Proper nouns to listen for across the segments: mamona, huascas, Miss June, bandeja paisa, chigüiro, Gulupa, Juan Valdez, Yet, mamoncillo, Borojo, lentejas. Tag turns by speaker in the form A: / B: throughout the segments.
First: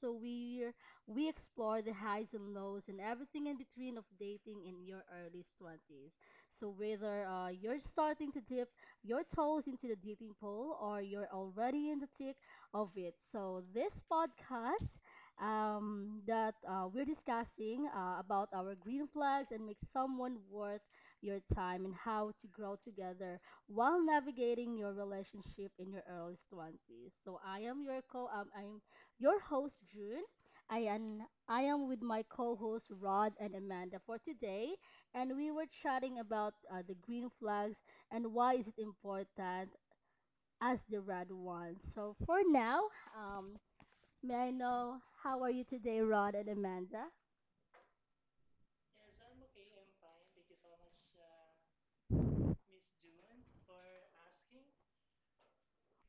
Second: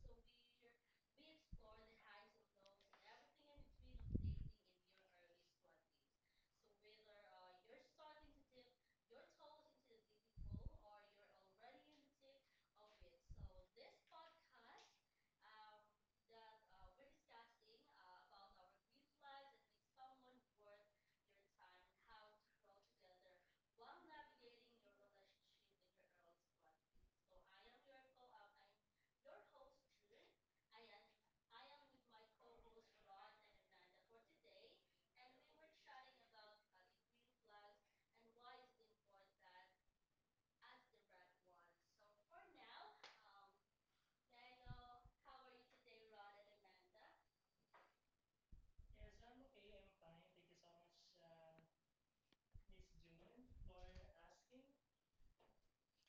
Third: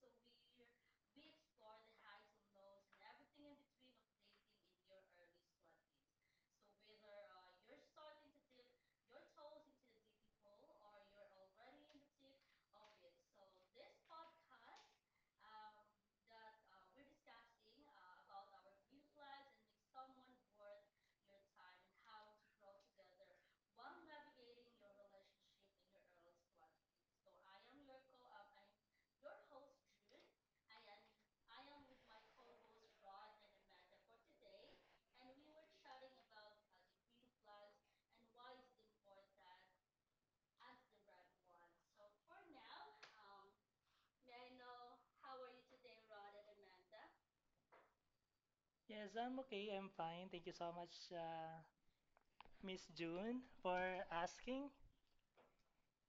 A: So we explore the highs and lows and everything in between of dating in your early 20s. So whether you're starting to dip your toes into the dating pool or you're already in the thick of it. So this podcast that we're discussing about our green flags and make someone worth your time and how to grow together while navigating your relationship in your early 20s. So I am your co I'm your host June. I am I am with my co-hosts Rod and Amanda for today, and we were chatting about the green flags and why is it important as the red ones. So for now, um may I know how are you today, Rod and Amanda?
B: Yes, I'm okay. I'm fine. Thank you so much, Miss June, for asking.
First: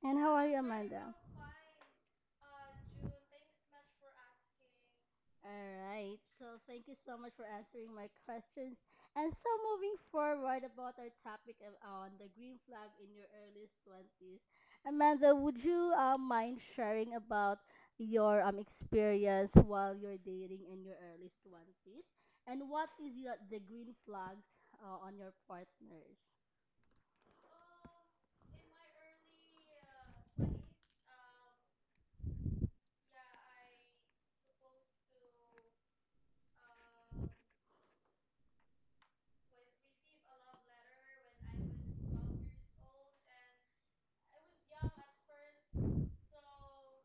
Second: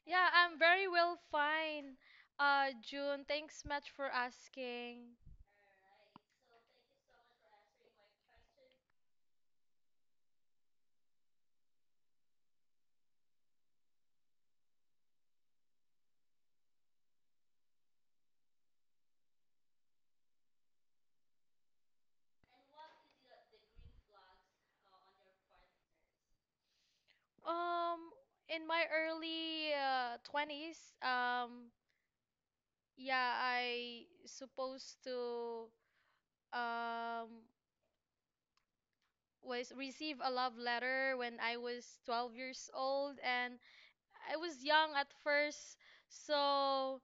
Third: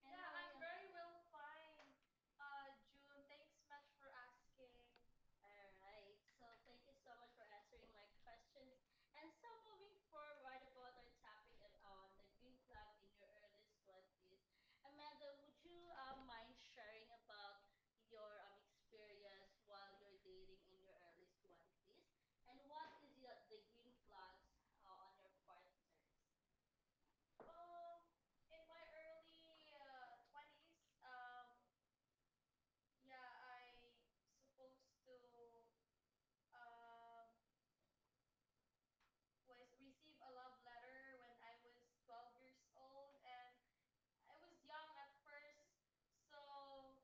A: And
C: Yeah,
A: how are you,
C: I'm very
A: Amanda?
C: well fine. June, thanks much for asking.
A: All right. So thank you so much for answering my questions. And so moving forward about our on the green flag in your earliest twenties, Amanda, would you mind sharing about your experience while you're dating in your earliest twenties, and what is the green flags on your partners?
C: Um, in my early 20s, yeah, I supposed to um was receive a love letter when I was 12 years old and I was young at first. So,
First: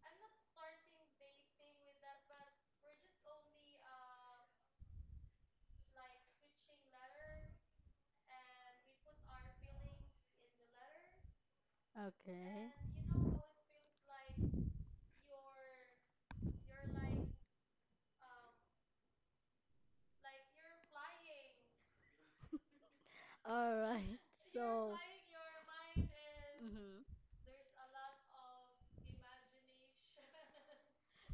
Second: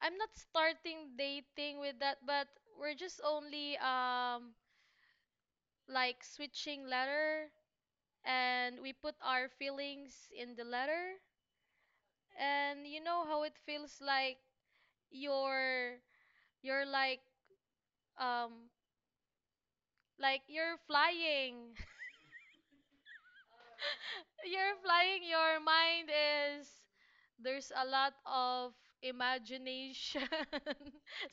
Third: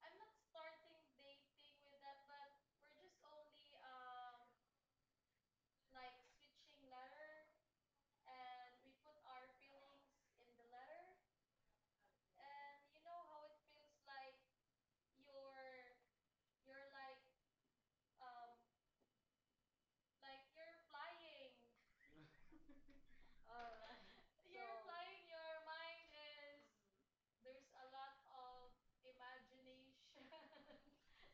C: I'm not starting dating with that, but we're just only like switching letter, and we put our feelings in the letter,
A: Okay.
C: and you know how it feels like you're you're um like you're flying.
A: All right.
C: You're
A: So.
C: flying, your mind is
A: Mhm.
C: there's a lot of imagination.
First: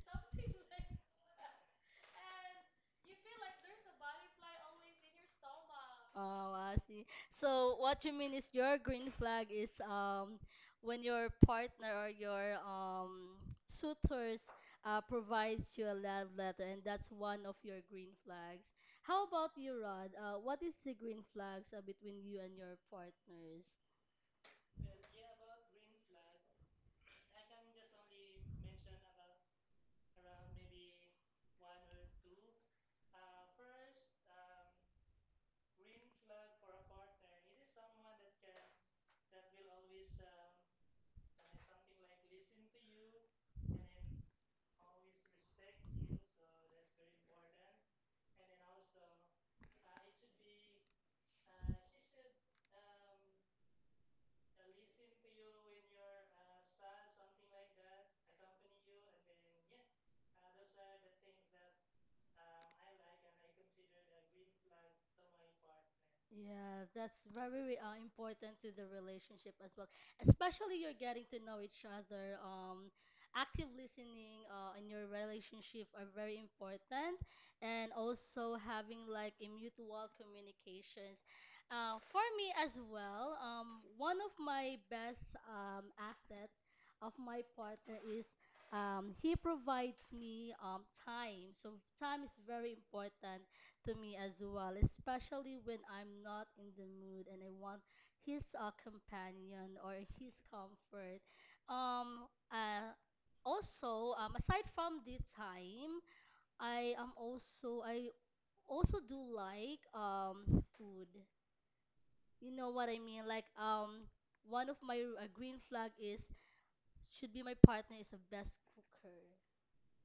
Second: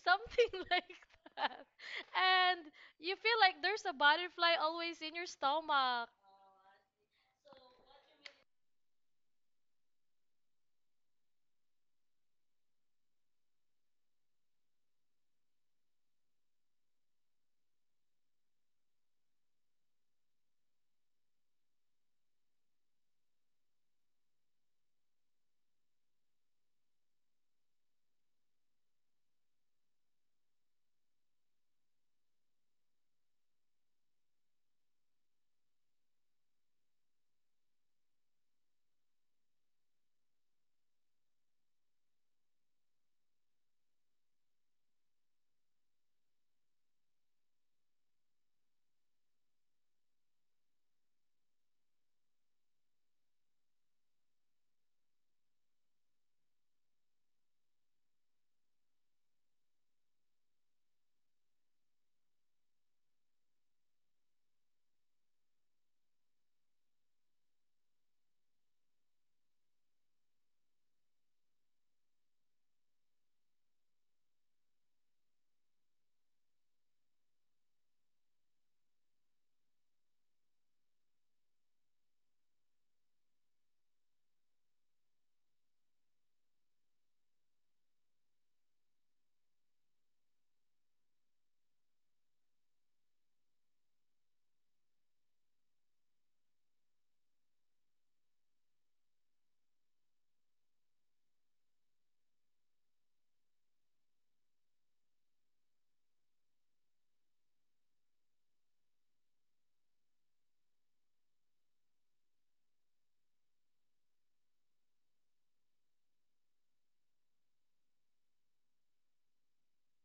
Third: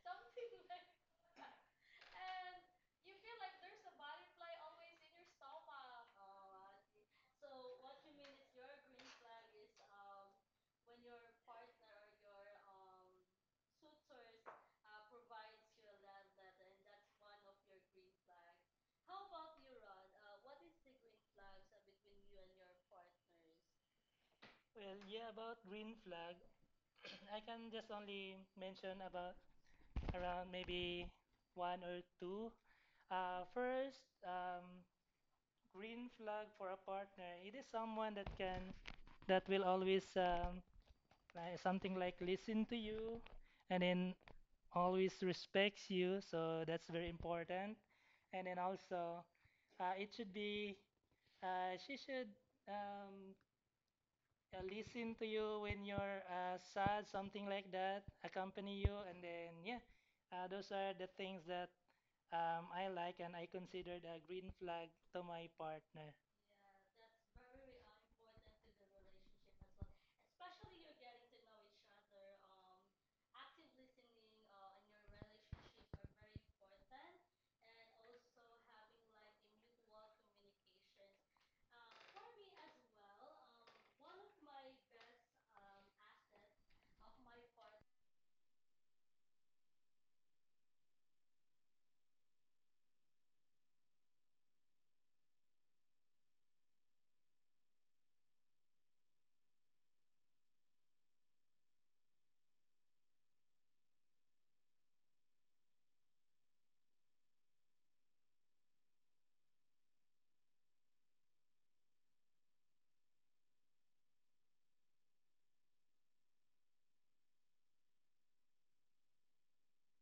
C: Something like that, and you feel like there's a butterfly always in your stomach.
A: Oh, I see. So what you mean is your green flag is when your partner or your suitors provides you a love letter, and that's one of your green flags. How about you, Rod? What is the green flags between you and your partners?
B: About green flag, I can just only mention about around maybe one or two. First, green flag for a partner. It is someone that will always like something like listen to you, and then always respects you. So that's very important. And then also, it should be she should um, listen to you when you're sad, something like that, accompany you, and then, yeah, those are the things that I like and I considered a green flag to my partner.
A: Yeah, that's very important to the relationship as well. Especially you're getting to know each other. Active listening in your relationship are very important, and also having like a mutual communications. For me as well, one of my best asset of my partner is he provides me time. So time is very important to me as well, especially when I'm not in the mood and I want his companion or his comfort. Um, uh, also, aside from the time, I also do like food. You know what I mean? Like one of my green flag is should be my partner is a best cooker,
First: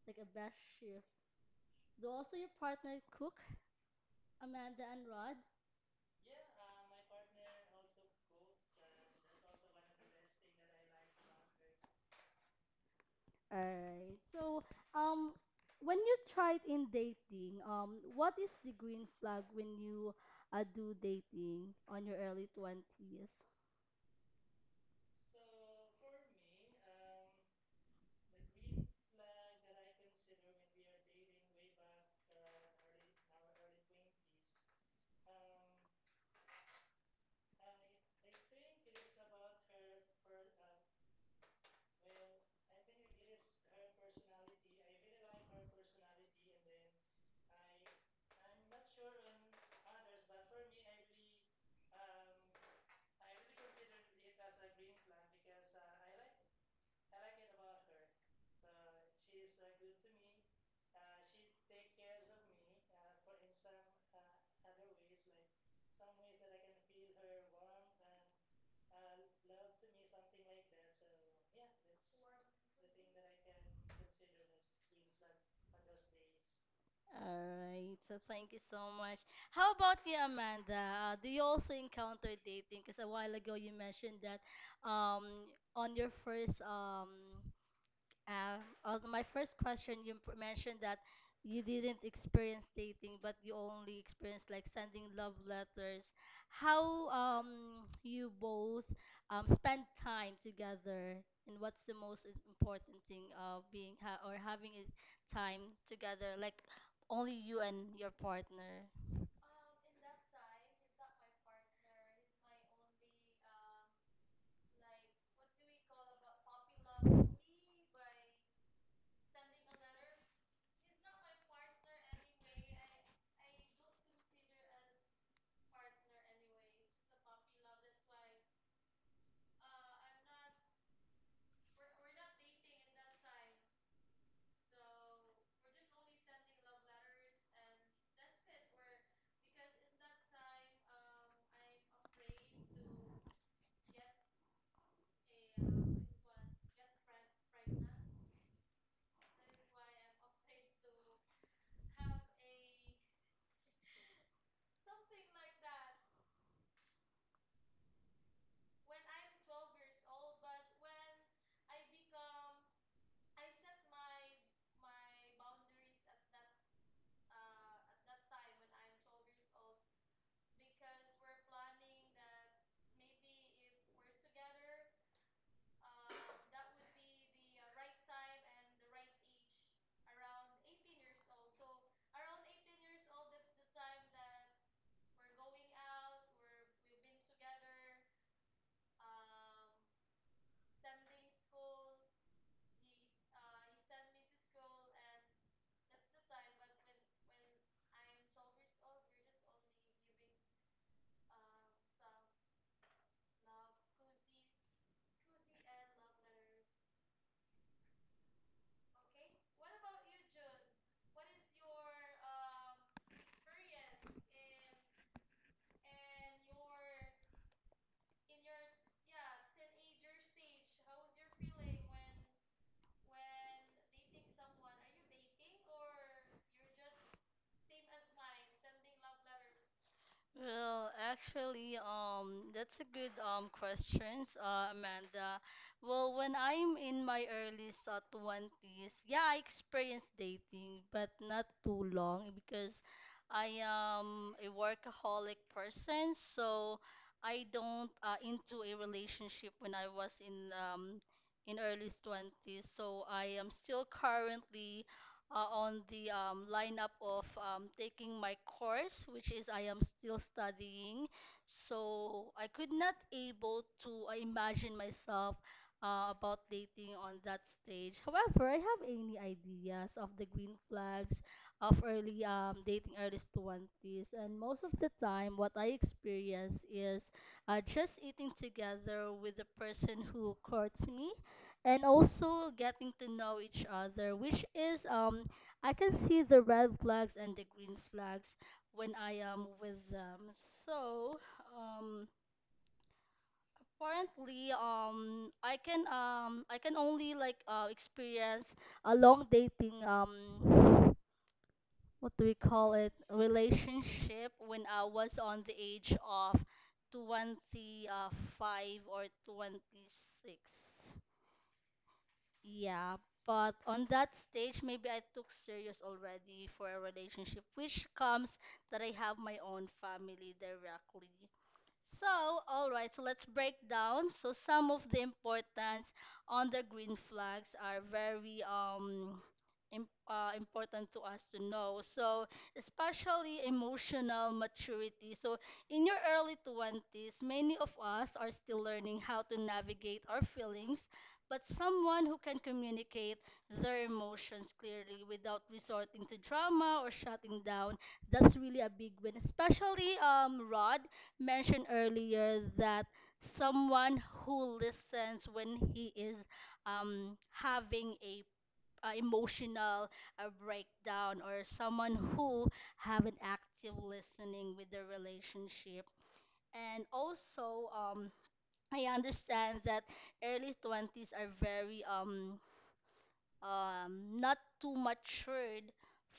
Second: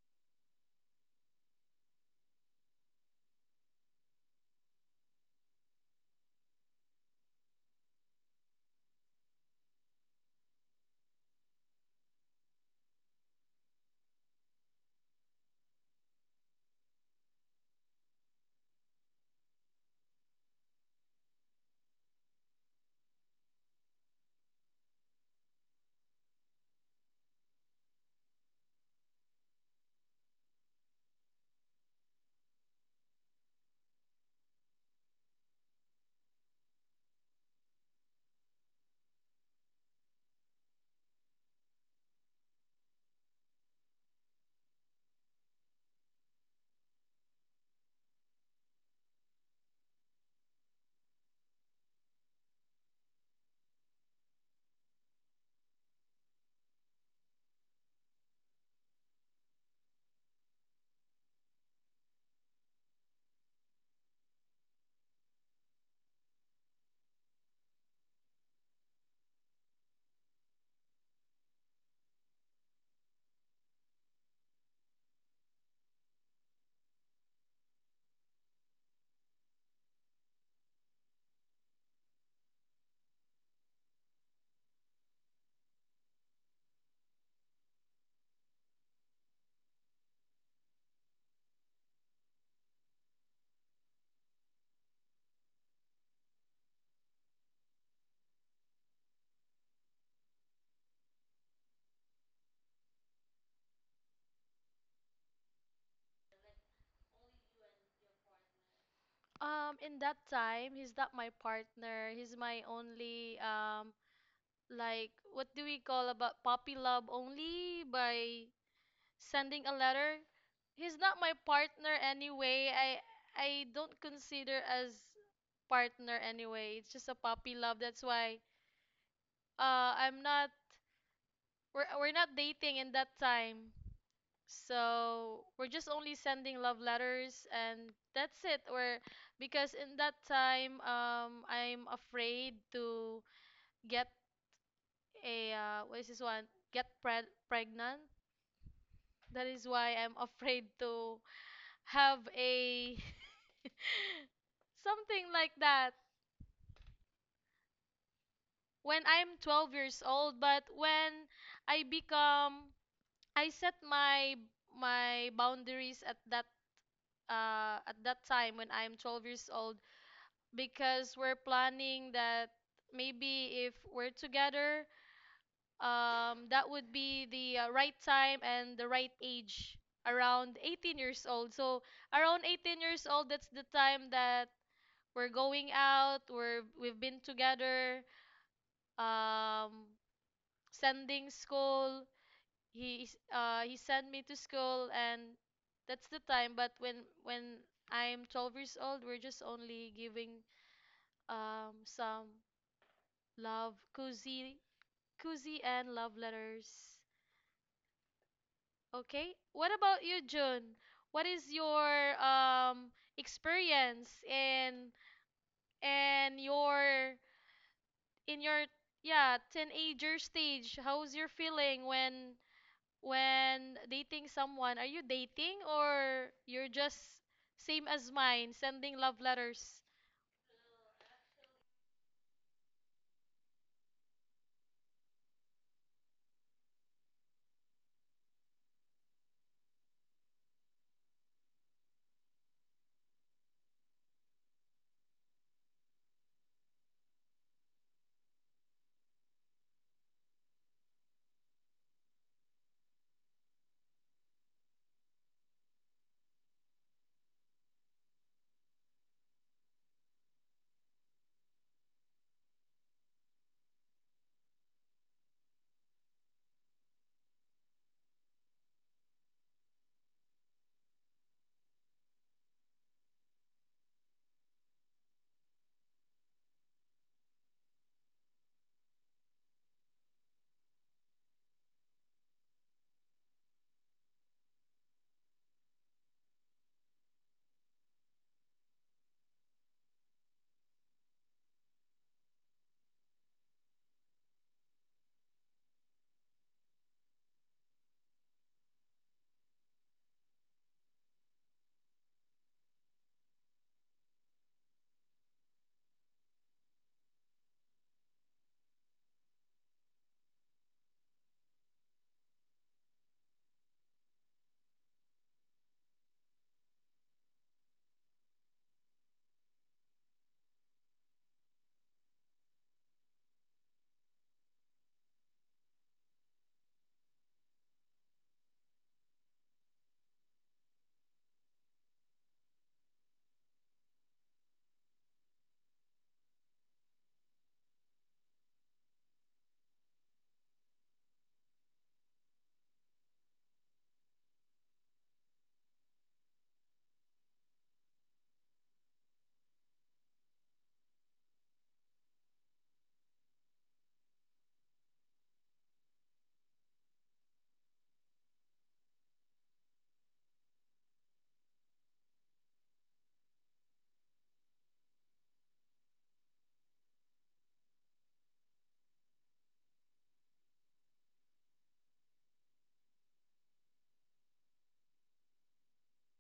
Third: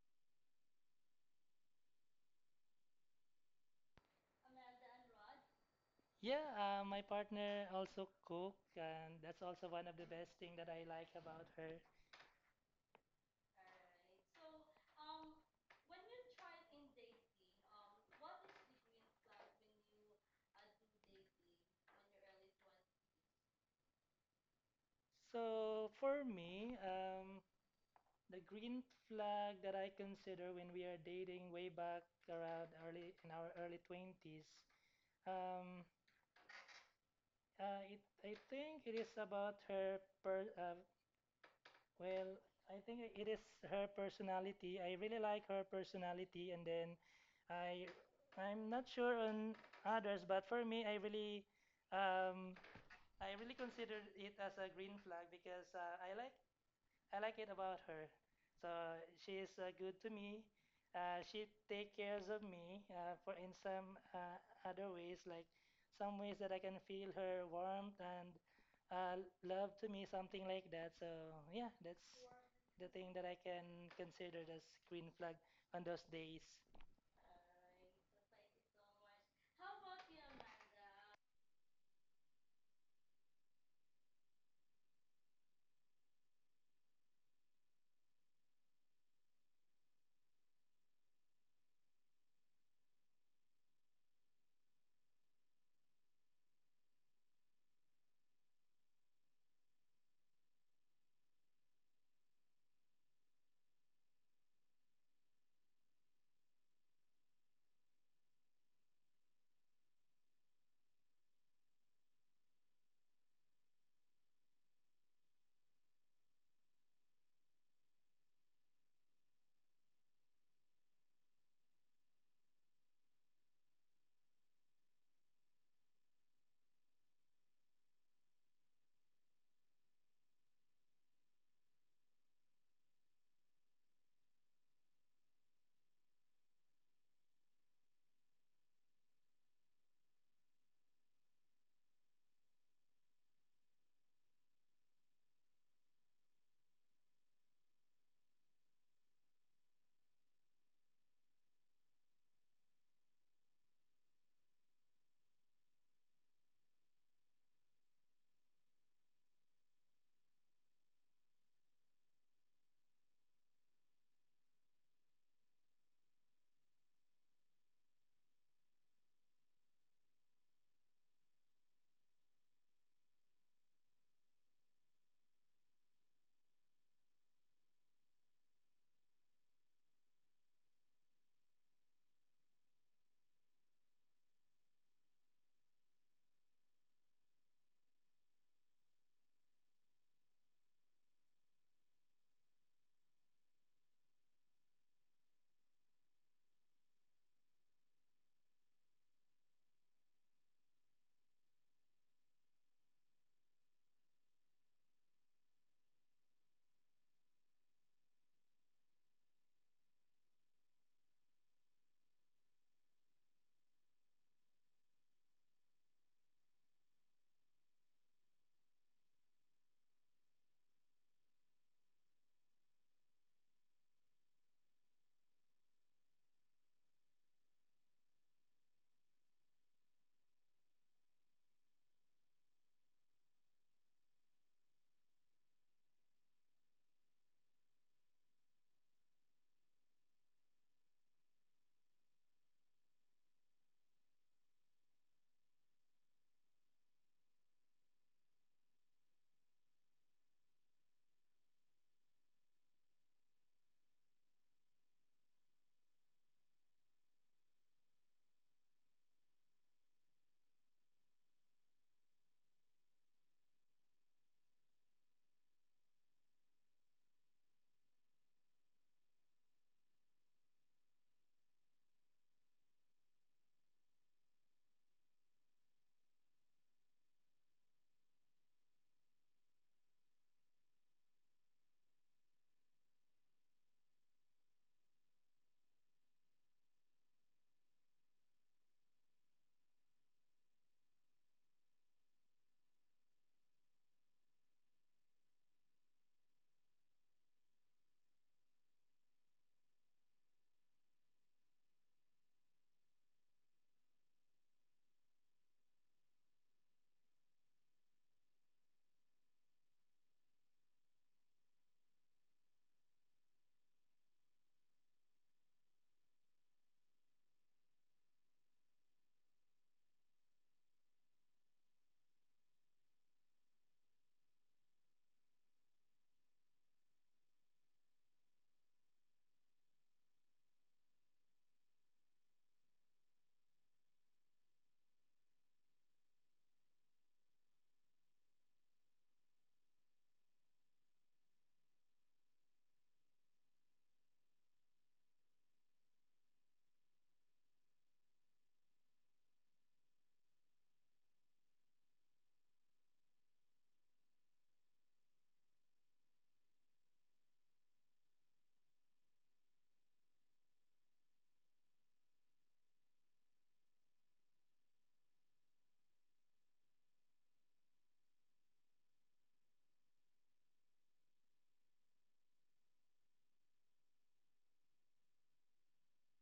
A: like a best chef. Do also your partner cook, Amanda and Rod?
B: Yeah, my partner also cook, and that's also one of the best thing that I like about her.
A: All right. So, um, when you tried in dating, what is the green flag when you do dating on your early 20s?
B: So for me, um, the green flag that I consider when we are dating way back around early in our early 20s, um, I think it is about well, I think it is her personality. I really like her personality, and then I, I'm not sure on others, but for me, um, I really consider it as a green flag because I like it about her. So she is good to me. She take cares of me for in some other ways, like some ways that I can feel her warmth and uh, love to me, something like that. So yeah, that's the thing that I can consider as green flag on those days.
A: All right. So thank you so much. How about you, Amanda? Do you also encounter dating? Because a while ago you mentioned that um on your first Uh, also, my first question, you p- mentioned that you didn't experience dating, but you only experienced like sending love letters. How you both spend time together, and what's the most important thing of being ha or having a time together, like only you and your partner?
C: In that time, he's not my partner, he's my only like what do we call about puppy love, only by sending a letter. He's not my partner anyway. I don't consider as partner anyway, it's just a puppy love. That's why, I'm not, we're not dating in that time. So we're just only sending love letters, and that's it. Or because in that time, I'm afraid to get a what is this one get pregnant. That is why I'm afraid to have a something like that when I'm 12 years old. But when I become, I set my boundaries at that time when I'm 12 years old, because we're planning that maybe if we're together, that would be the right time and the right age, around 18 years old. So around 18 years old, that's the time that we're going out, we've been together, um, sending school. He he sent me to school, and that's the time. But when I'm 12 years old, we're just only giving some love, cozy and love letters. Okay. What about you, June? What is your experience in and your in your yeah, teenager stage? How's your feeling when dating someone? Are you dating, or you're just same as mine, sending love letters?
A: Well, actually, that's a good questions, Amanda. Well, when I'm in my early 20s, yeah, I experienced dating, but not too long because I am a workaholic person, so I don't into a relationship when I was in early 20s. So I am still currently on the lineup of taking my course, which is I am still studying. So I could not able to imagine myself about dating on that stage. However, I have any ideas of the green flags of early dating early 20s. And most of the time, what I experience is just eating together with the person who courts me, and also getting to know each other, which is I can see the red flags and the green flags when I am with them. So, um, apparently, I can I can only like experience a long dating what do we call it relationship when I was on the age of 25 or 26. Yeah, but on that stage, maybe I took serious already for a relationship, which comes that I have my own family directly. So, all right, so let's break down. So, some of the importance on the green flags are very im important to us to know. So, especially emotional maturity. So, in your early 20s, many of us are still learning how to navigate our feelings, but someone who can communicate their emotions clearly without resorting to drama or shutting down, that's really a big win, especially Rod mentioned earlier that someone who listens when he is having a emotional breakdown or someone who have an active listening with the relationship, and also I understand that early 20s are very not too matured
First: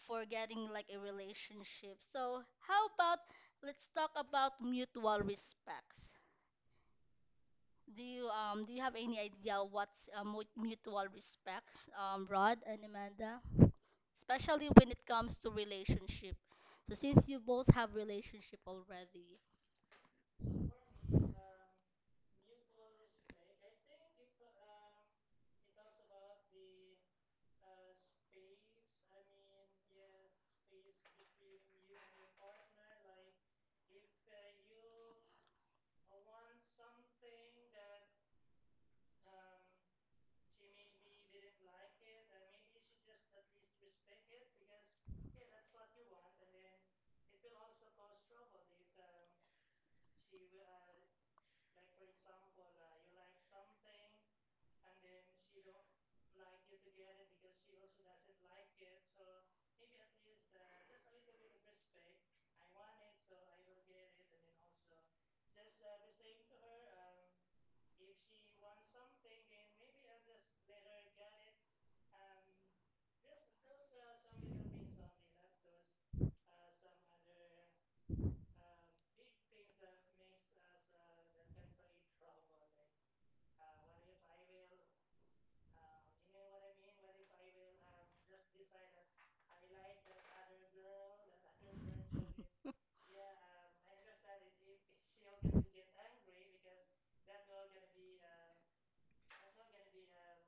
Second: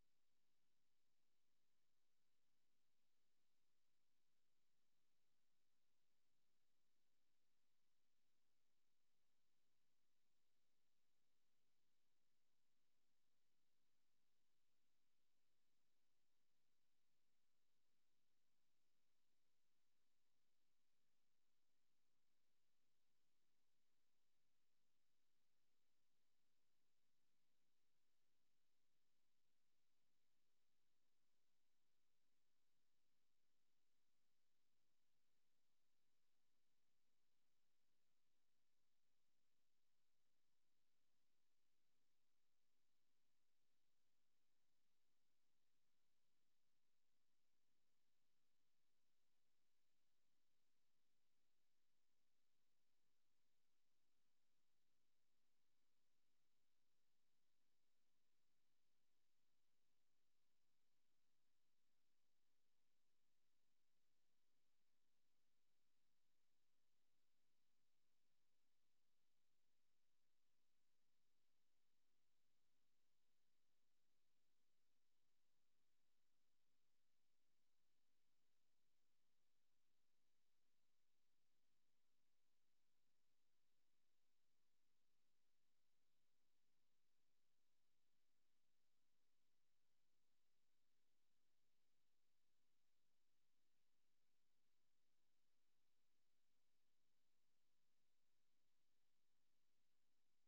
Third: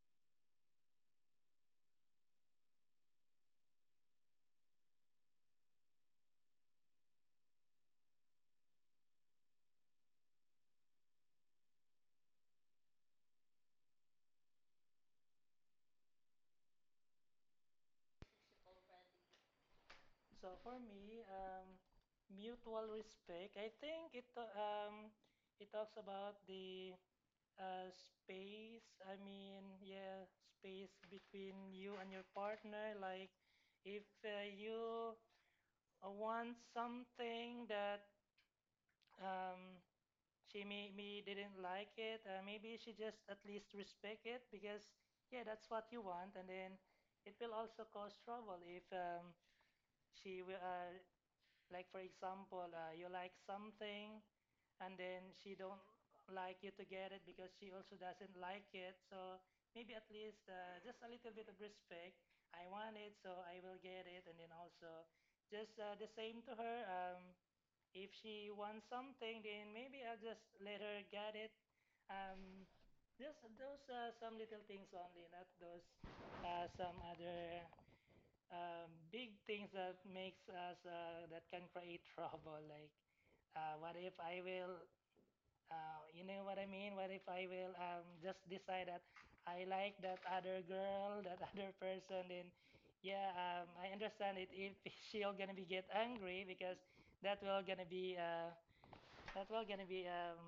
A: for getting like a relationship. So how about let's talk about mutual respects. Do you have any idea what's mutual respect, Rod and Amanda? Especially when it comes to relationship. So since you both have relationship already,
B: So for me, um, mutual respect. I think it it talks about the space, I mean, yeah, space between you and your partner. Like, if you want something that um, she maybe didn't like it, maybe she just at least respect it because, yeah, that's what you want. And then it will also cause trouble if she will, like, for example, you like something and then she don't like you to get it because she also doesn't like it. So maybe at least just a little bit of respect. I want it, so I will get it. And then also just the same to her. If she wants something, then maybe I'll just let her get it. Um, just those some little things only, not those some other big things that makes us that can create trouble. Like what if I will you know what I mean? What if I will just decide that I like that other girl, that other person? Then, yeah, I understand it. If she'll gonna be get angry because that will gonna be uh, that will gonna be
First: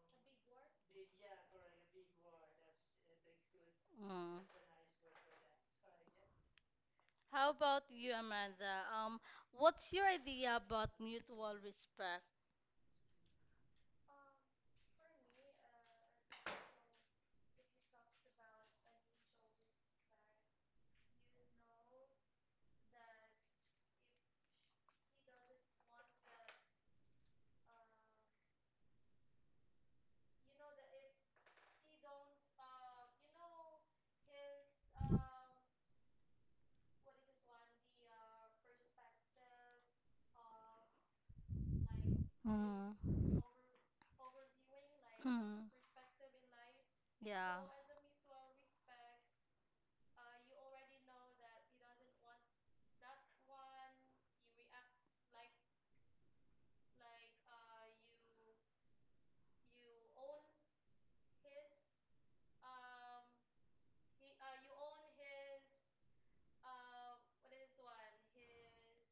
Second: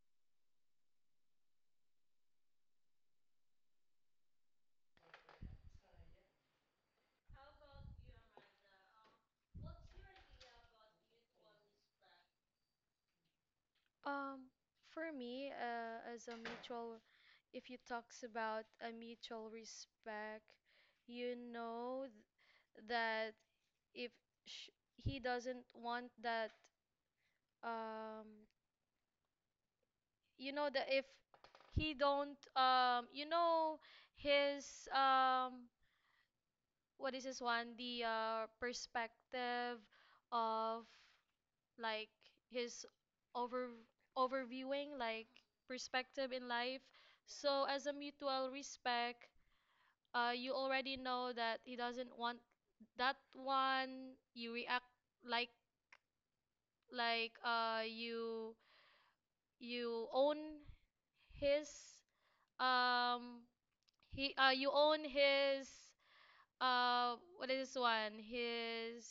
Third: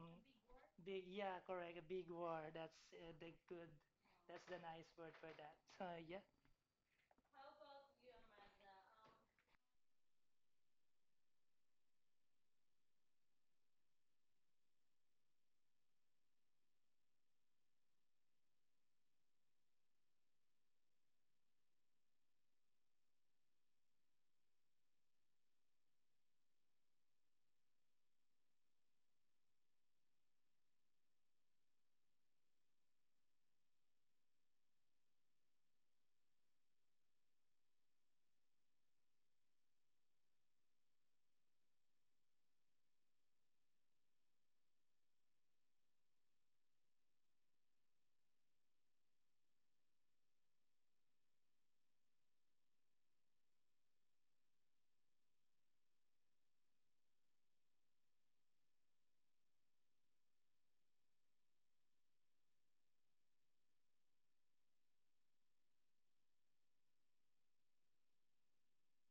B: big. Yeah, correct. A big war. That's the good.
A: mm.
B: That's the nice word for that. So yeah.
A: How about you, Amanda? What's your idea about mutual respect?
C: Um, for me, as a mutual, if you talks about a mutual respect, you know that if sh- he doesn't want that um you know that if he don't you know his what is this one the perspective of like his
A: Mm.
C: over overviewing like
A: Mm.
C: perspective in life.
A: Yeah.
C: So as a mutual respect, you already know that he doesn't want that one you react like like uh you you own his um he you own his what is this one his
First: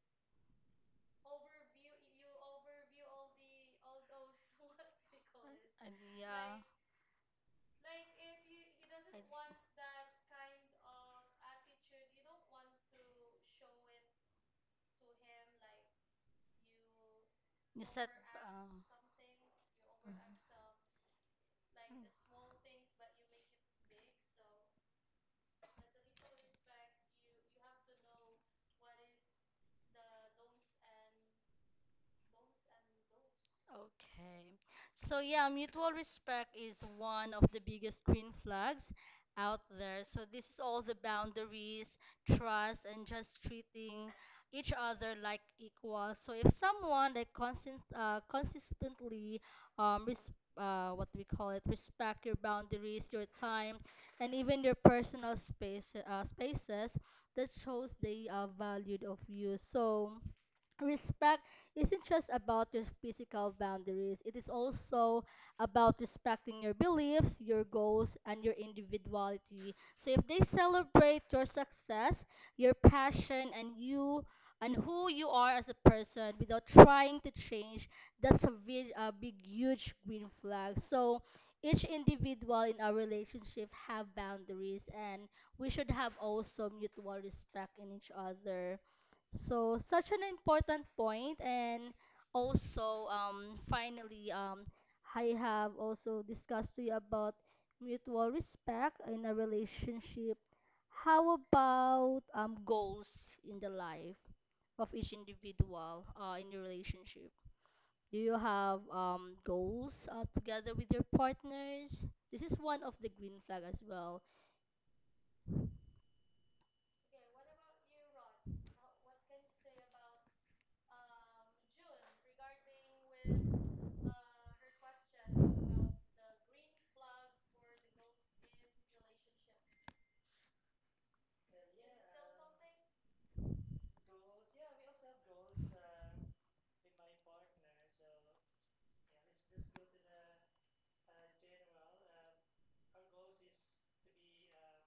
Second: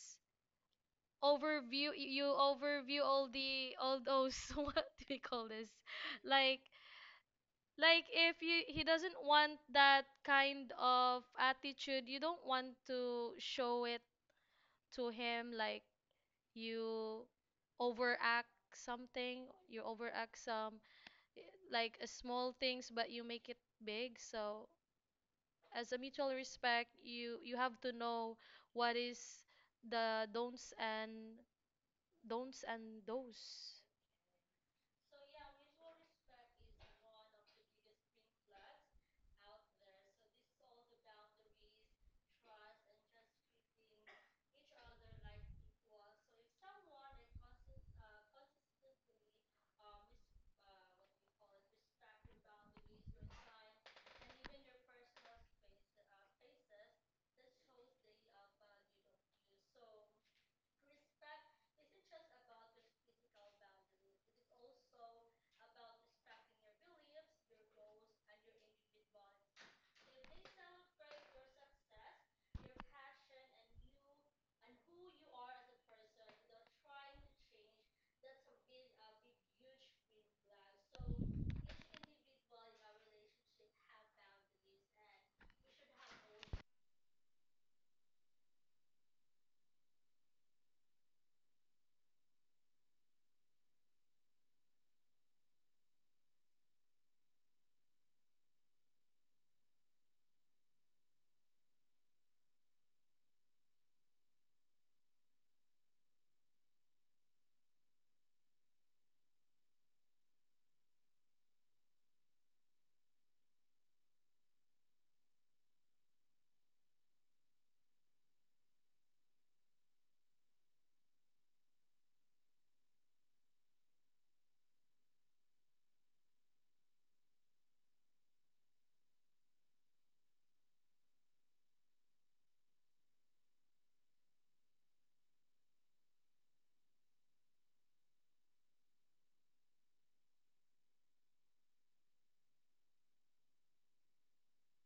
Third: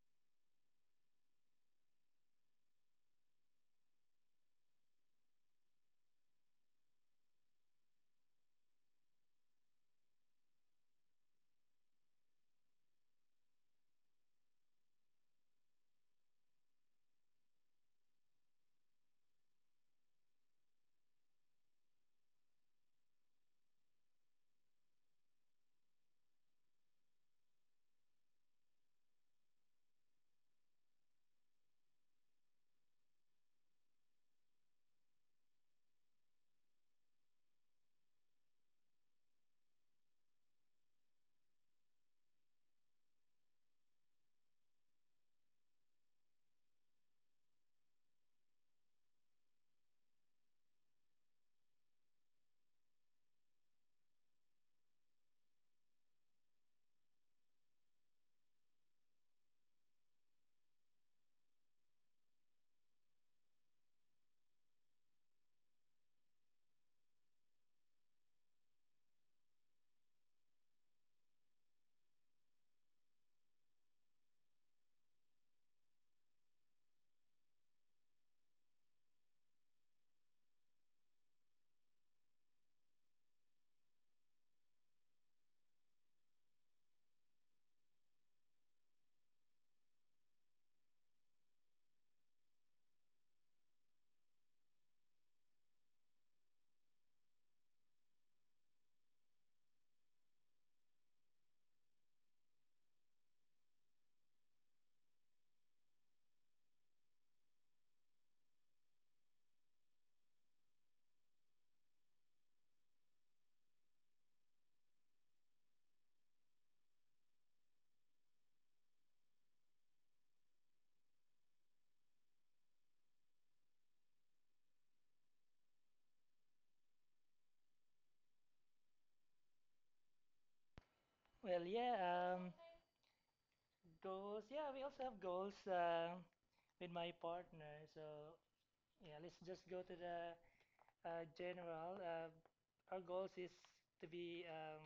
C: overview, you overview all the all those. What do we call this, like
A: And
C: if you he doesn't want that kind of attitude, you don't want to show it to him. Like you overact something, you overact some like small things, but you make it big. So as a mutual respect, you have to know what is the don'ts, and those.
A: okay. So yeah, mutual respect is one of the biggest green flags out there. So this is all the boundaries, trust, and just treating each other like equals. So if someone like consistently res what do we call it respect your boundaries, your time, and even your personal spaces, that shows they are valued of you. So respect isn't just about your physical boundaries, it is also about respecting your beliefs, your goals and your individuality. So if they celebrate your success, your passion and you and who you are as a person without trying to change, that's a big huge green flag. So each individual in our relationship have boundaries and we should have also mutual respect in each other, so such an important point. And also, finally, I have also discussed to you about mutual respect in a relationship. How about goals in the life of each individual in the relationship? Do you have goals together with your partners? This is one of the green flag as well.
B: Well, yeah. Goals. Yeah, we also have goals with my partner. So yeah, let's just go to the uh, general, uh, our goals is to be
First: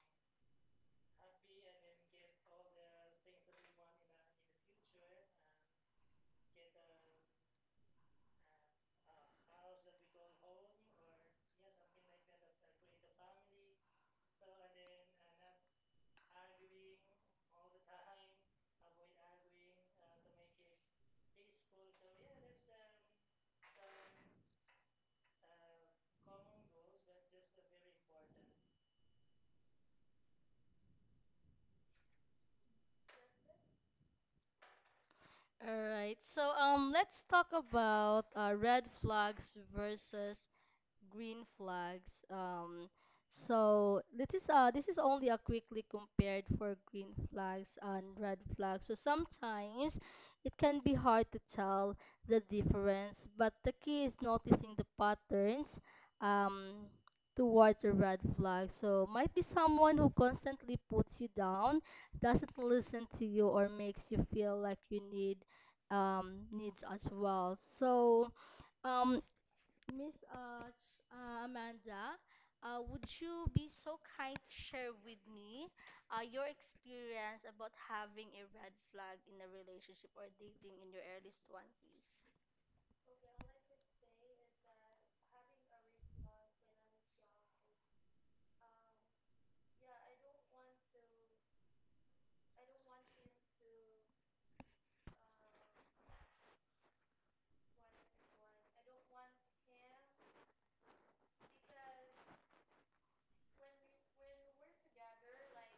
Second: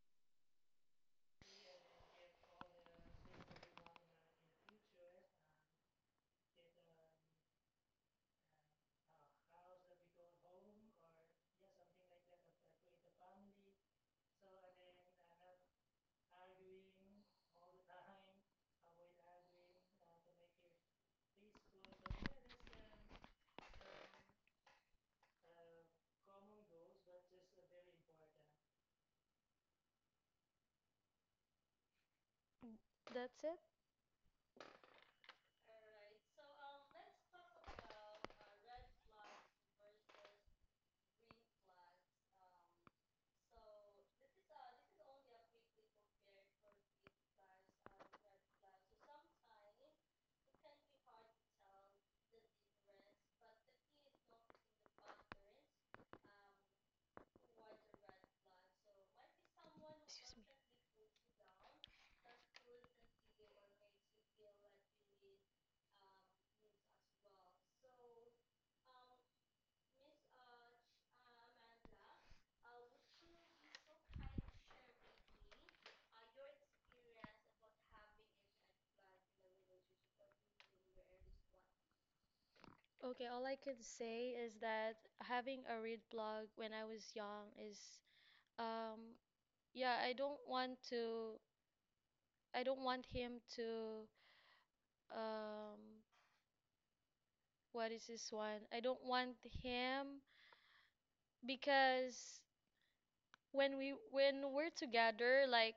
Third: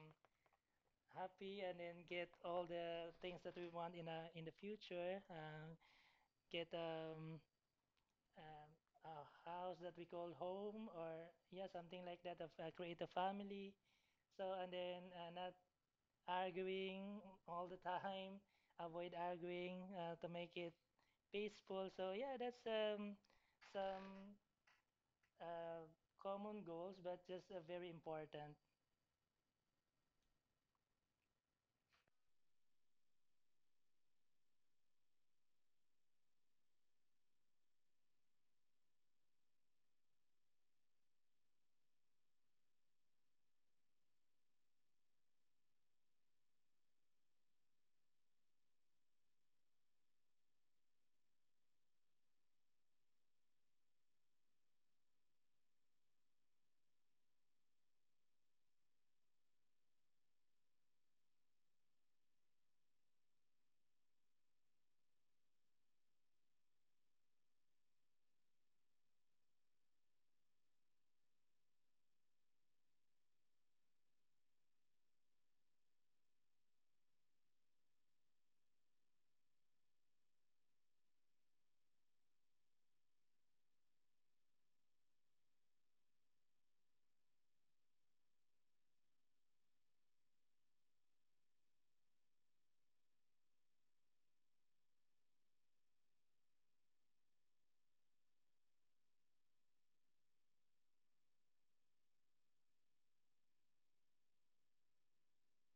B: happy and then get all the things that we want in the future. Get um, a house that we call home, or yeah, something like that. Create a family. So and then not arguing all the time. Avoid arguing to make it peaceful. So yeah, that's some uh, common goals, but just very important.
C: That's it.
A: All right, so let's talk about red flags versus green flags. So this is only a quickly compared for green flags and red flags. So sometimes it can be hard to tell the difference, but the key is noticing the patterns um towards a red flag. So might be someone who
C: Excuse me.
A: constantly puts you down, doesn't listen to you or makes you feel like you need needs as well. So um Amanda, would you be so kind to share with me your experience about having a red flag in a relationship or dating in your earliest twenties?
C: Okay, all I can say is that having a read blog when I was young is, um yeah, I don't want to, I don't want him to, um what is this one? I don't want him, because when we when we're together, like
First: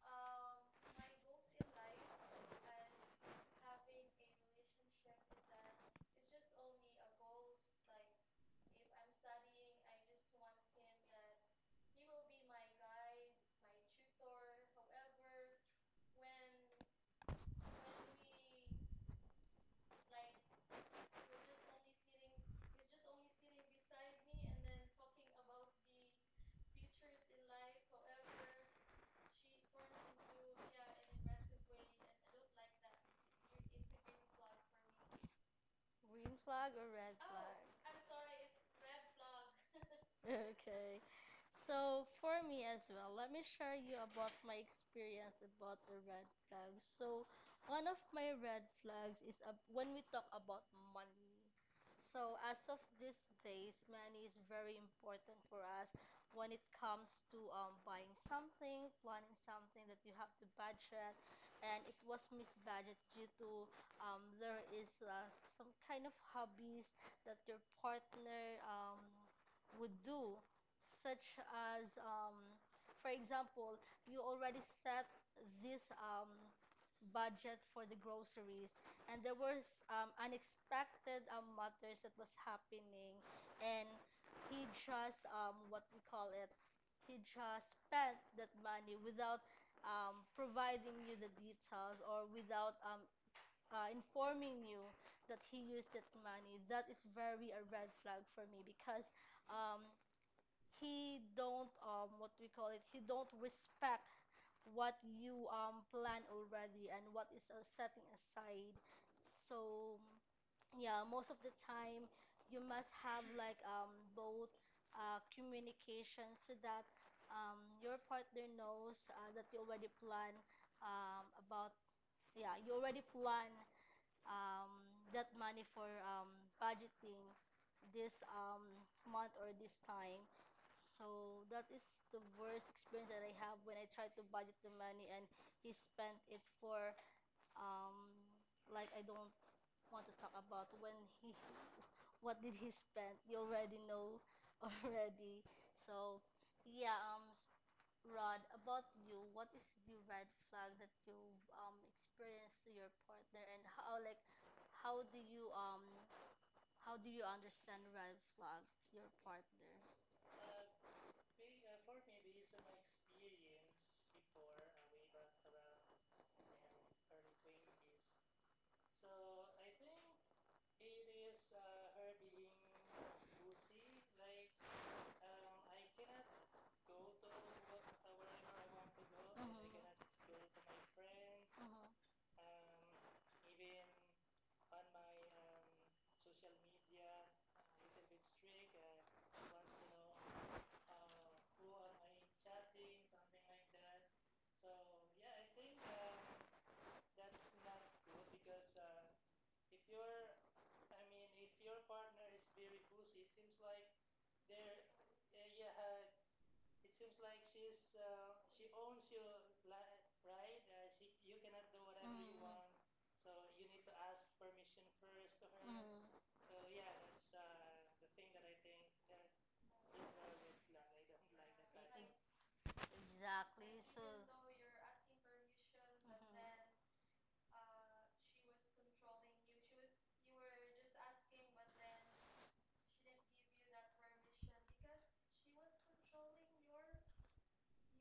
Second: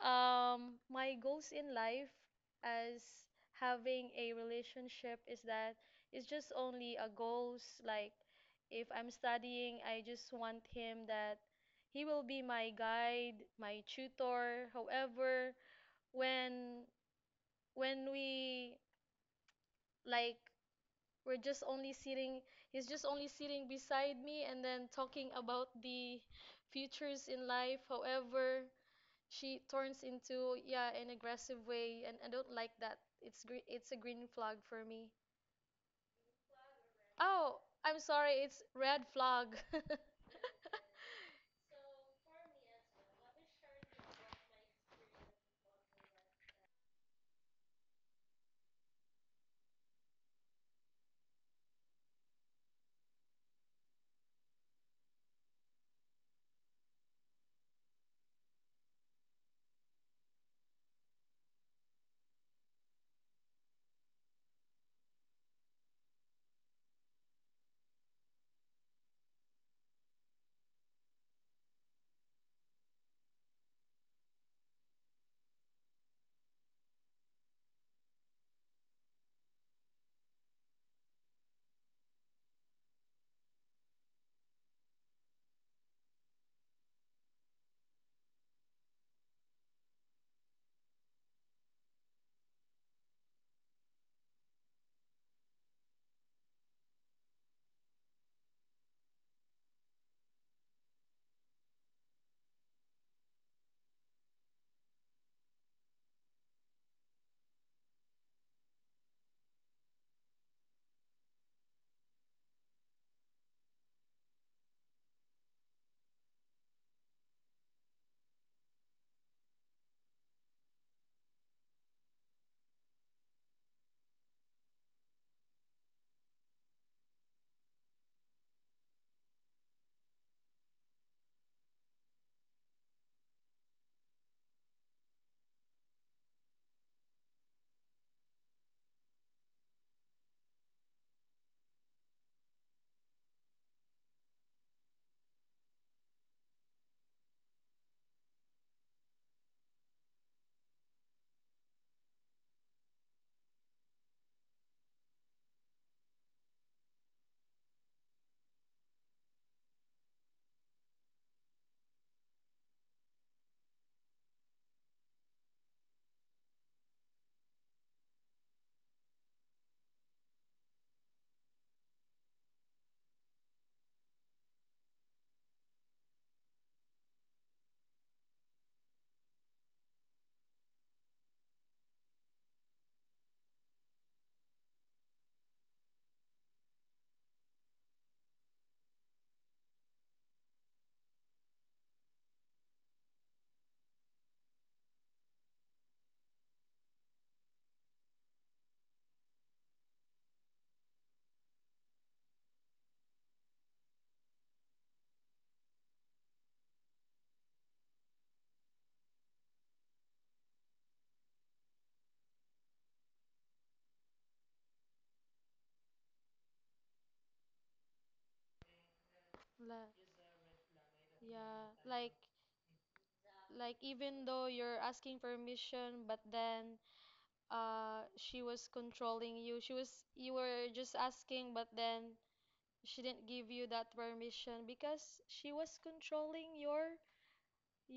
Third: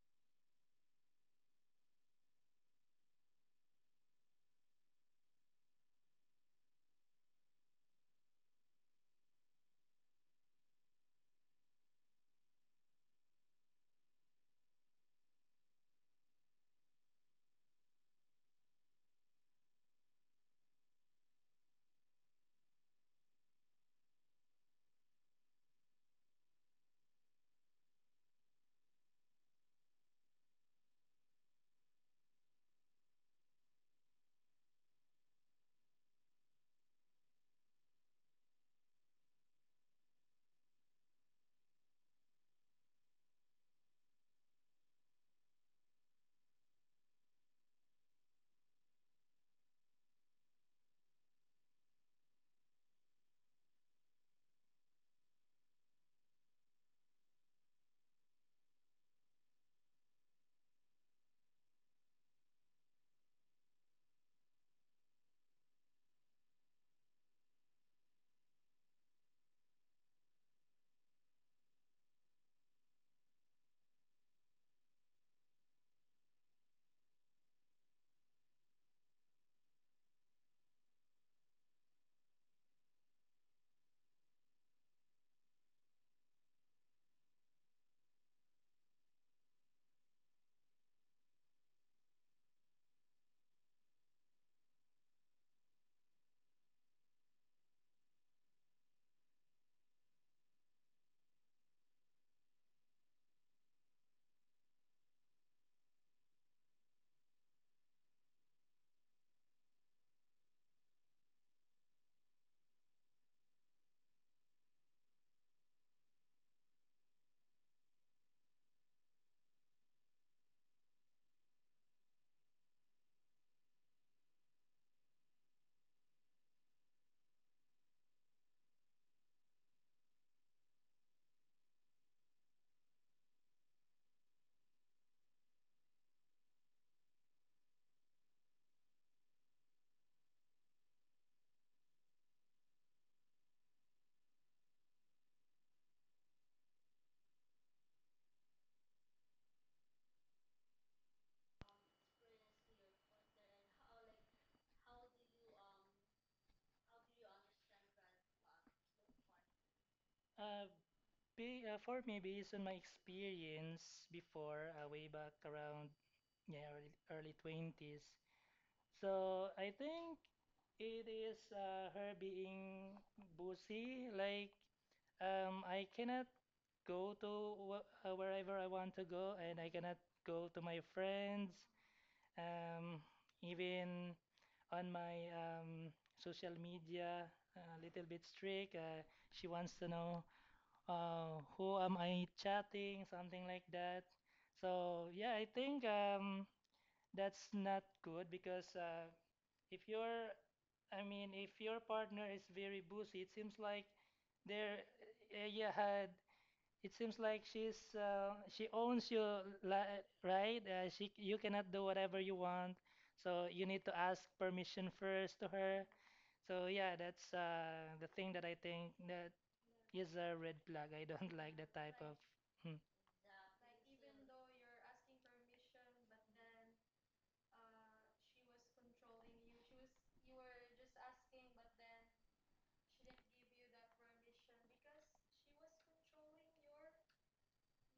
C: my goals in life as having a relationship is that it's just only a goals, like if I'm studying, I just want him that he will be my guide, my tutor. However, when we like we're just only sitting, he's just only sitting beside me, and then talking about the futures in life. However, she turns into, yeah, an aggressive way, and I don't like that. It's gre it's a green flag for me.
A: Green flag or red
C: Oh,
A: flag?
C: I'm sorry, it's red flag.
A: Okay. So for me as well, let me share you about my experience about the red flags. So one of my red flags is ab when we talk about money. So as of these days, money is very important for us when it comes to buying something, planning something that you have to budget, and it was misbudget due to there is some kind of hobbies that your partner would do, such as, for example, you already set this budget for the groceries, and there was unexpected matters that was happening, and he just what we call it, he just spent that money without providing you the details or without informing you that he used that money. That is very a red flag for me because, um, he don't what we call it he don't respect what you plan already and what is setting aside. So yeah, most of the time you must have like both communication so that your partner knows that you already plan about yeah you already plan um, that money for budgeting this month or this time. So that is the worst experience that I have when I tried to budget the money and he spent it for um I don't want to talk about when he what did he spend. You already know already. So yeah, Rod, about you, what is the red flag that you experienced to your partner and how do you um how do you understand red flag to your partner?
B: Uh, for me, based on my experience before, way back around early 20s, so I think it is her being bossy. Like, I cannot go to
A: Mhm.
B: wherever I want to go,
A: Mhm.
B: and I cannot
A: Mhm.
B: go to my friends. Um, even on my social media, a little bit strict. She wants to know who am I chatting, something like that. So yeah, I think that's not good because if your, I mean, if your partner is very boozy, it seems like there, uh, yeah, had, it seems like she's she owns you, li- right? She you cannot do whatever you want, so you need to ask permission first to her. So yeah, that's the thing that I think that
C: La-
B: is a red
A: E-
B: flag. I don't like
C: yeah,
B: that type
C: like
B: of.
A: e-
B: Hmm.
A: Exactly. So
C: even though you're asking permission, but then she was controlling you. She was you were just asking, but then she didn't give you that permission, because she was controlling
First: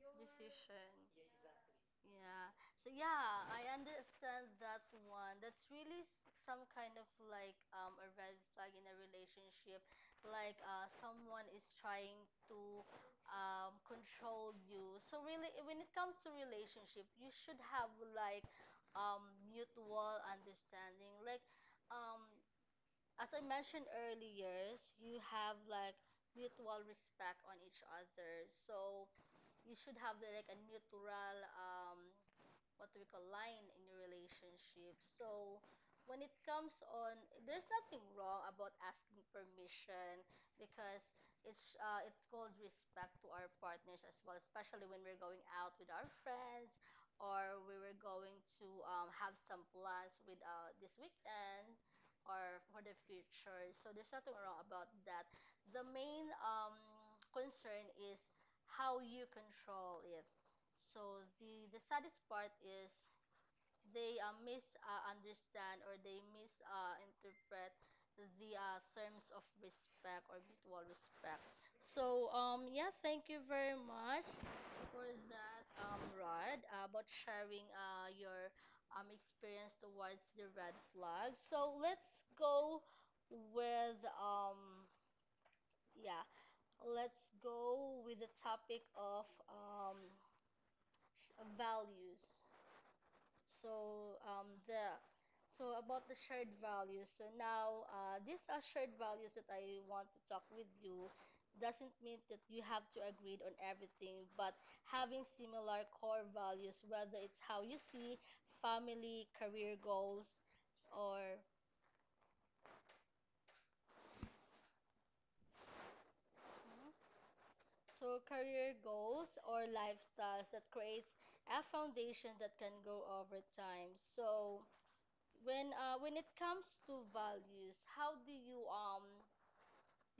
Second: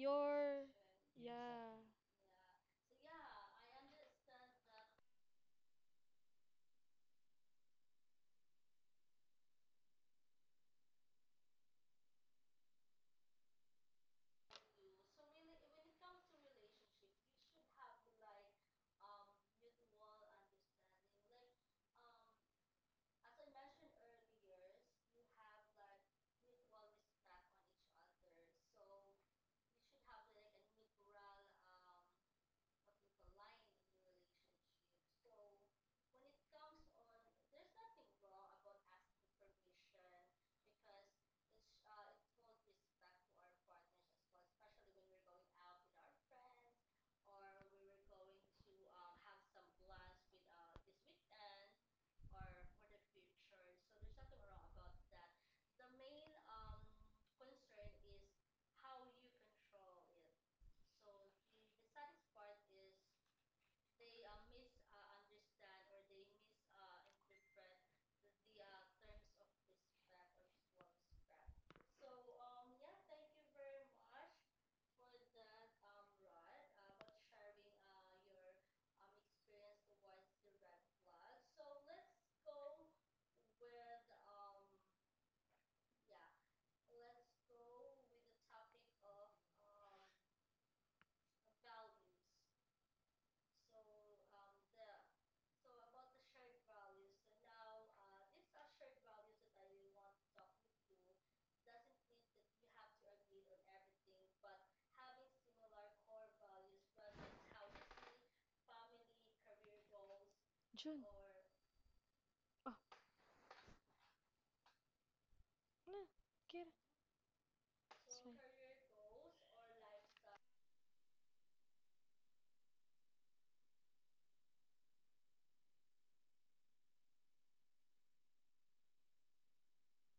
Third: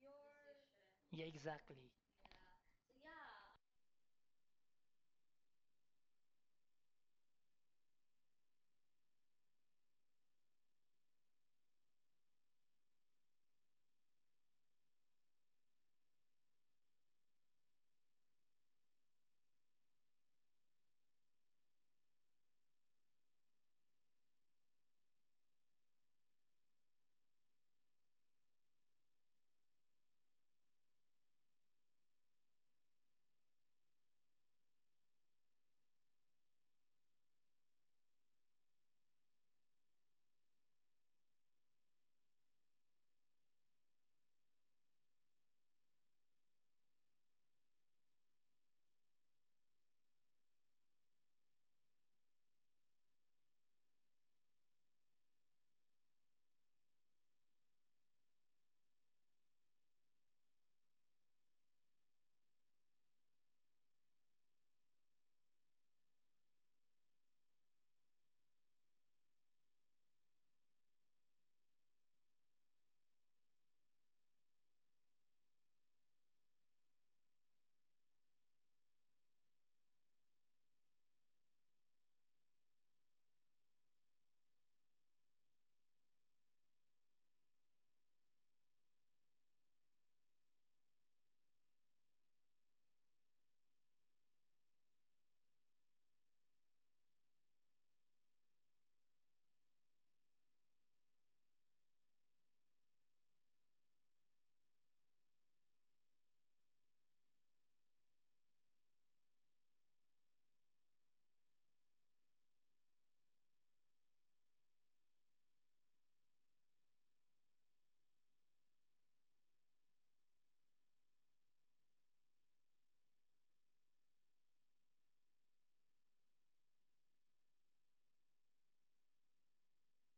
A: Mhm. decision.
B: Yeah,
C: yeah.
B: exactly.
A: Yeah. So yeah, I understand that one. That's really some kind of like a red flag in a relationship. Like someone is trying to control you. So really when it comes to relationship, you should have like mutual understanding. Like um as I mentioned earlier, you have like mutual respect on each other. So you should have like a neutral what do we call line in your relationship. So when it comes on, there's nothing wrong about asking permission, because it's called respect to our partners as well, especially when we're going out with our friends or we were going to have some plans with this weekend or for the future. So there's nothing wrong about that. The main concern is how you control it. So the saddest part is they misunderstand or they misinterpret the terms of respect or mutual respect. So, yeah, thank you very much for that, Rod, about sharing your experience towards the red flag. So let's go with, um, yeah, let's go with the topic of values. So the so about the shared values. So now these are shared values that I want to talk with you. Doesn't mean that you have to agree on everything, but having similar core values, whether it's how you see family, career goals,
C: June,
A: or
C: oh no, get it.
A: mm-hmm,
C: It's
A: so
C: fine.
A: career goals or lifestyles that creates a foundation that can grow over time. So when it comes to values, how do you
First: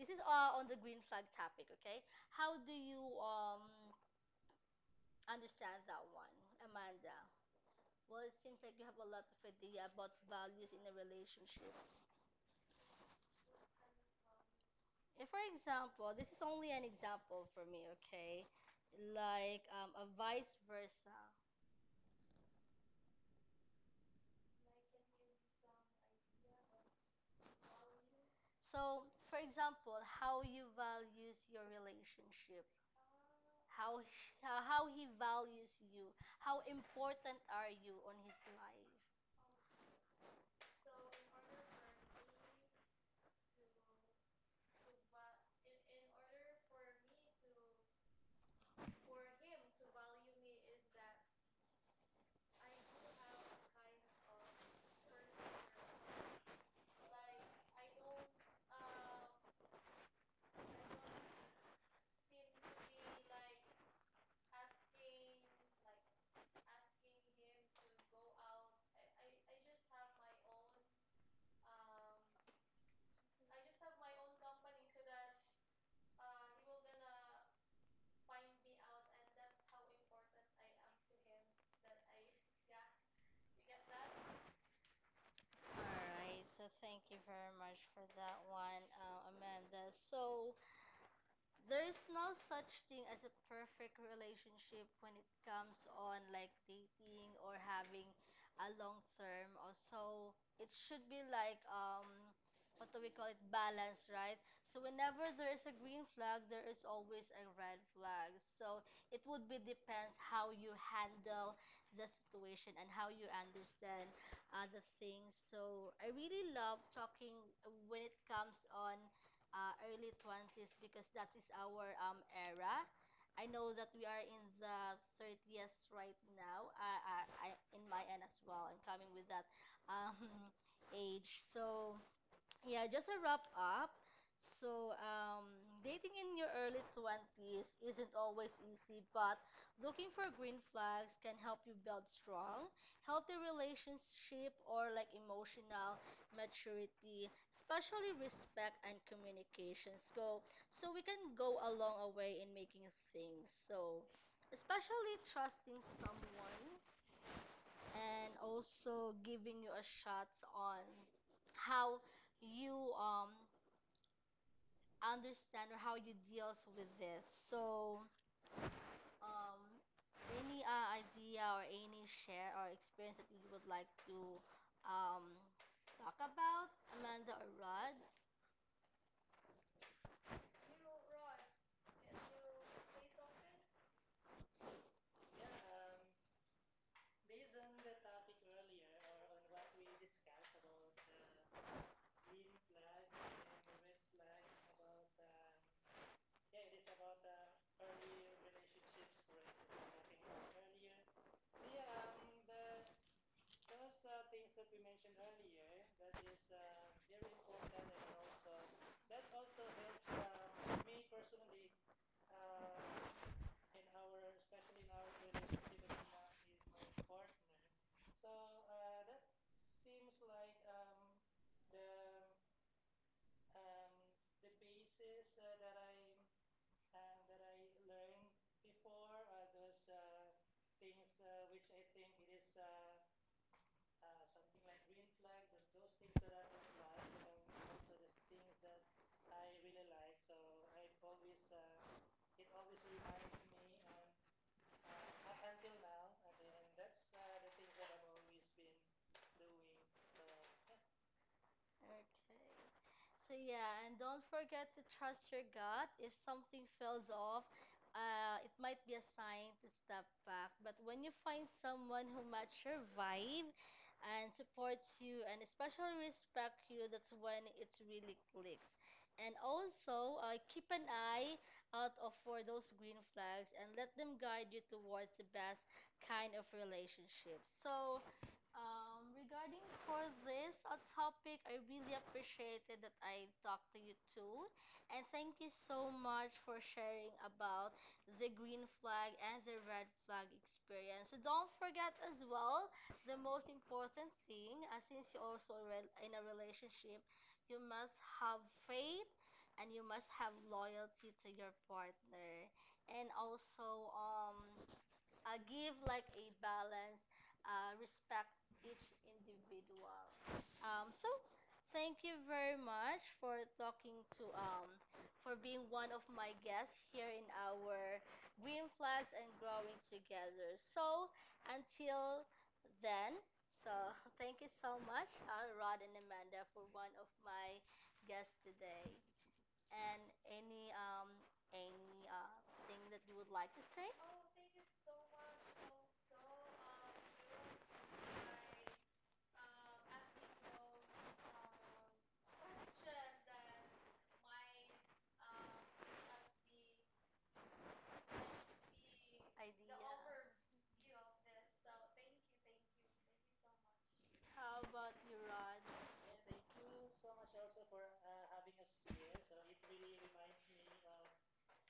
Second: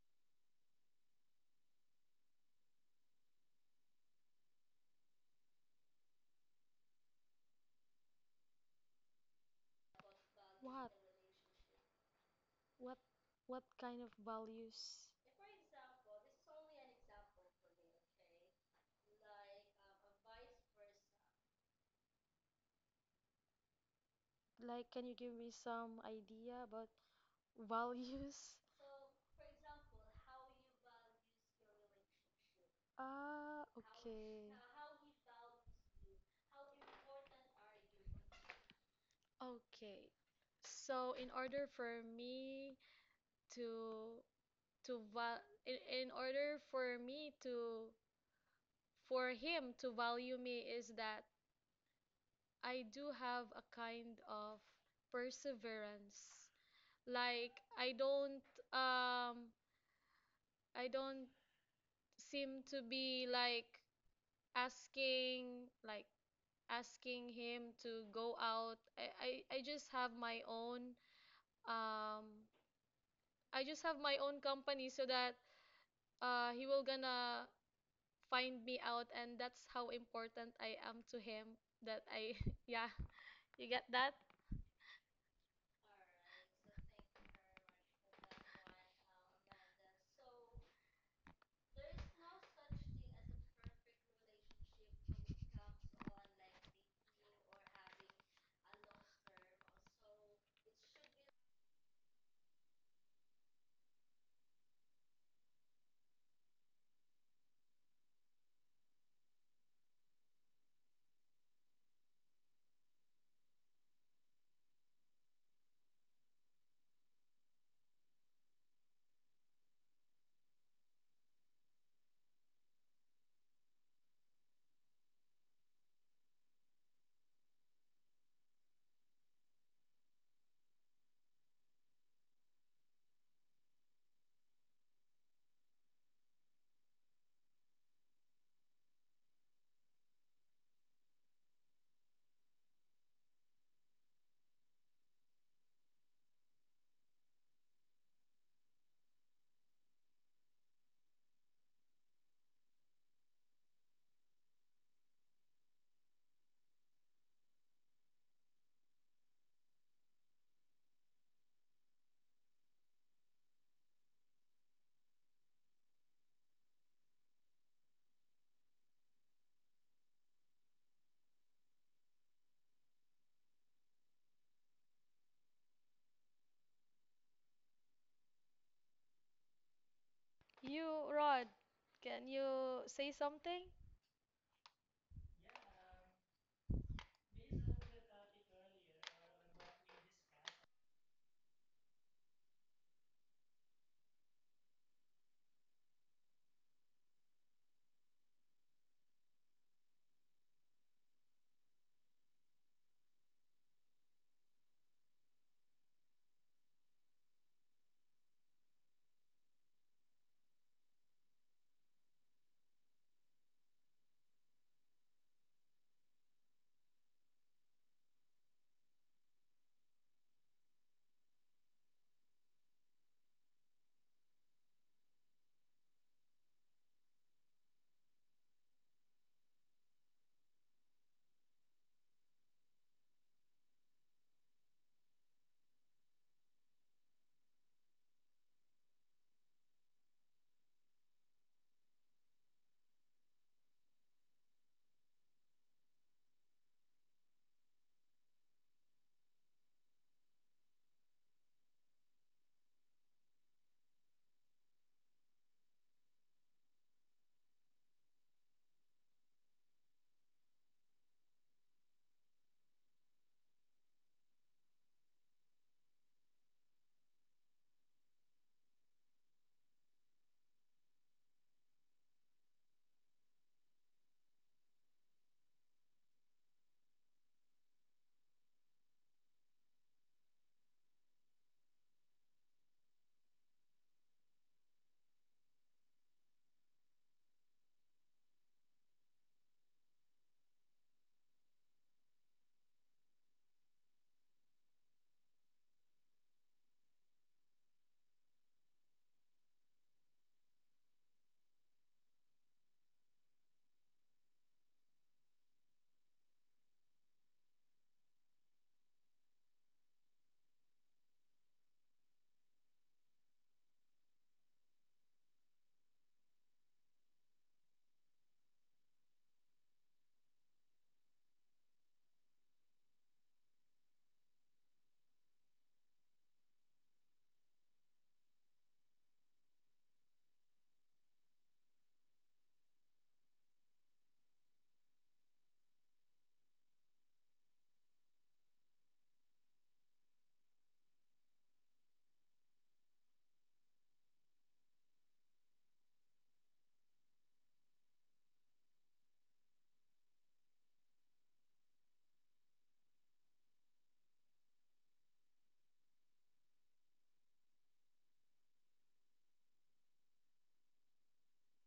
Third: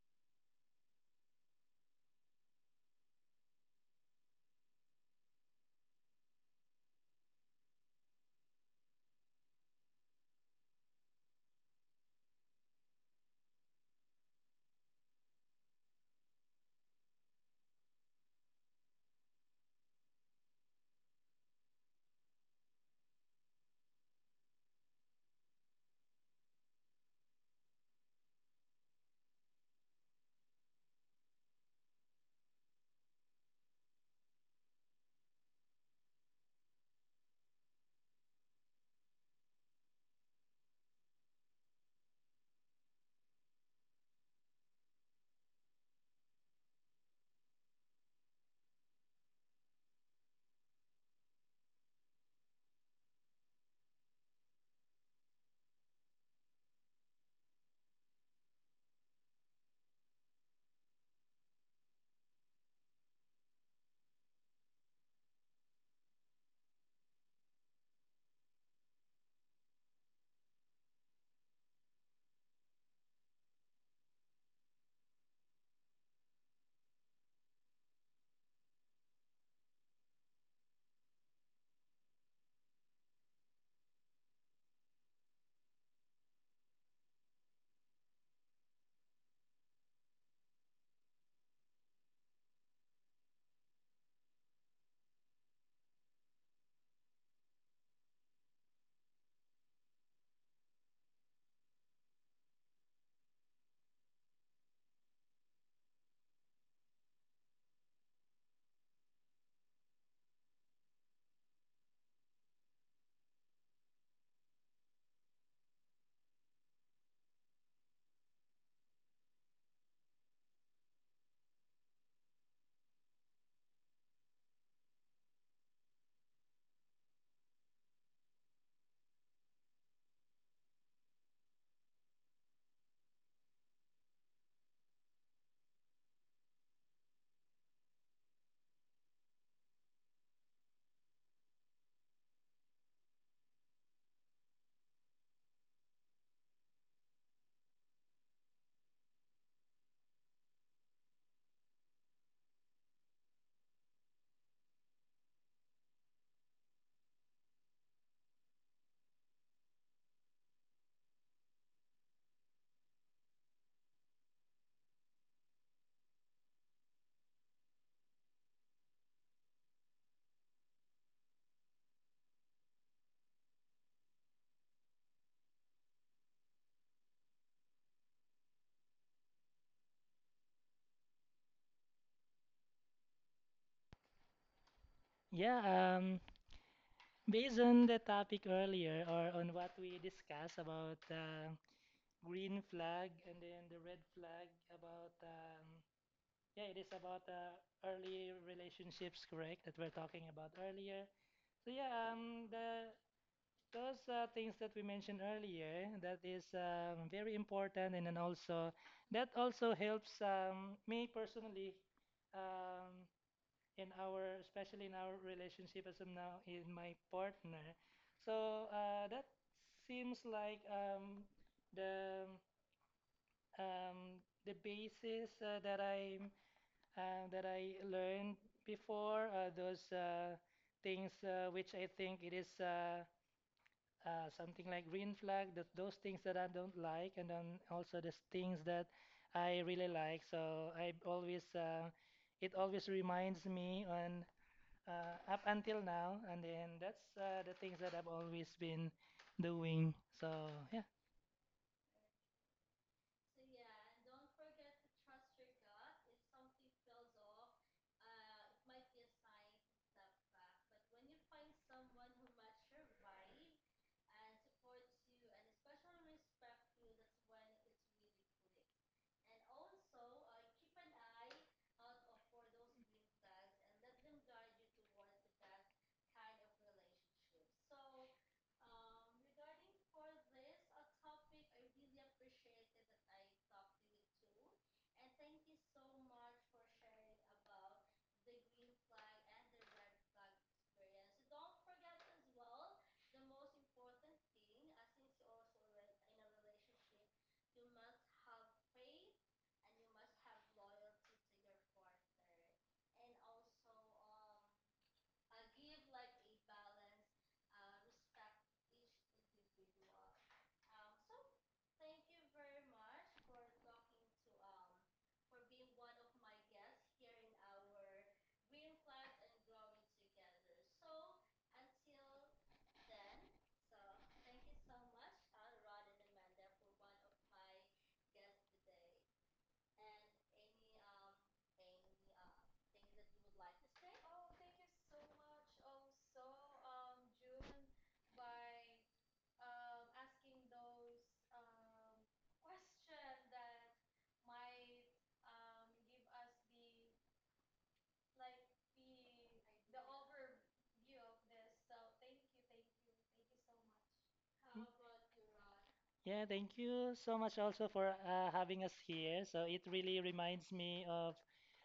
A: This is on the green flag topic, okay? How do you understand that one, Amanda? Well, it seems like you have a lot of idea about values in
C: what
A: a relationship.
C: what what kind of values,
A: If, for example, this is only an example for me, okay? Like a vice versa.
C: like can you give me some idea about values?
A: So, for example, how you values your relationship,
C: Ah,
A: how he,
C: okay.
A: how he values you, how important are you on his life?
C: Okay, so in order for me to to val in order for me to for him to value me is that I do have a kind of perseverance. Like I don't, um I don't seem to be like asking, like asking him to go out. I just have my own um I just have my own company, so that he will gonna find me out, and that's how important I am to him, that I yeah, you get that?
A: All right, so thank you very much for that one, Amanda. So there is no such thing as a perfect relationship when it comes on like dating or having a long term. Also, it should be like what do we call it, balance, right? So whenever there is a green flag, there is always a red flag. So it would be depends how you handle the situation and how you understand other things. So I really love talking when it comes on early 20s because that is our era. I know that we are in the 30s right now. In my end as well, I'm coming with that um, age. So yeah, just a wrap up. So, dating in your early 20s isn't always easy, but looking for green flags can help you build strong, healthy relationship or like emotional maturity, especially respect and communication. So so we can go a long way in making things. So especially trusting someone and also giving you a shots on how you understand or how you deals with this. So um any idea or any share or experience that you would like to um talk about, Amanda or Rod?
C: You, Rod, can you say something?
B: Yeah, based on the topic earlier or on what we discussed about green flag and then the red flag about yeah, it is about early relationships, correct, that we're talking about earlier. So yeah, the those things that we mentioned earlier that is very important and then also that also helps me personally, um, in our especially in our relationship as of now in my partner, so that seems like the um, the basis that I learned before those things which I think it is something like green flag, that those things that I don't like and then also the things that I really like, so I always it always reminds me on up until now, and then that's the things that I've always been doing. So yeah,
A: Okay. So yeah, and don't forget to trust your gut. If something feels off, it might be a sign to step back. But when you find someone who matches your vibe and supports you and especially respect you, that's when it really clicks. And also, keep an eye out of for those green flags and let them guide you towards the best kind of relationship. So, regarding for this a topic, I really appreciated that I talked to you too, and thank you so much for sharing about the green flag and the red flag experience. So don't forget as well the most important thing, since you're also re- in a relationship, you must have faith and you must have loyalty to your partner, and also give like a balance, respect each individual. So thank you very much for talking to for being one of my guests here in our Green Flags and Growing Together. So until then, so thank you so much, Rod and Amanda, for one of my guests today. And any um any thing that you would like to say? Idea. How about you, Rod?
B: yeah. Thank you so much also for having us here. So it really reminds me of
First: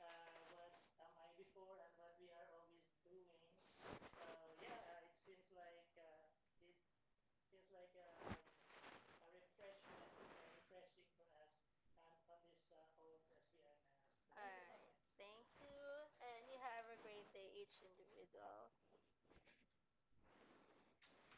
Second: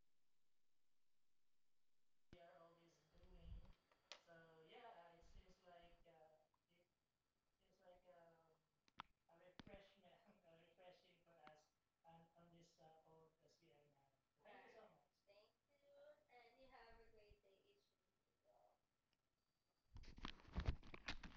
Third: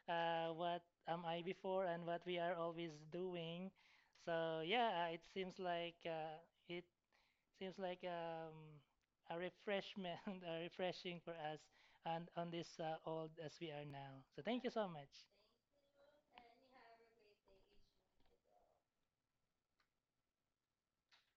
B: what am I before and what we are always doing. So yeah, it seems like a refreshment, a refreshing for us and on this old as we are now. So thank you so
A: Alright,
B: much.
A: thank you, and you have a great day, each individual.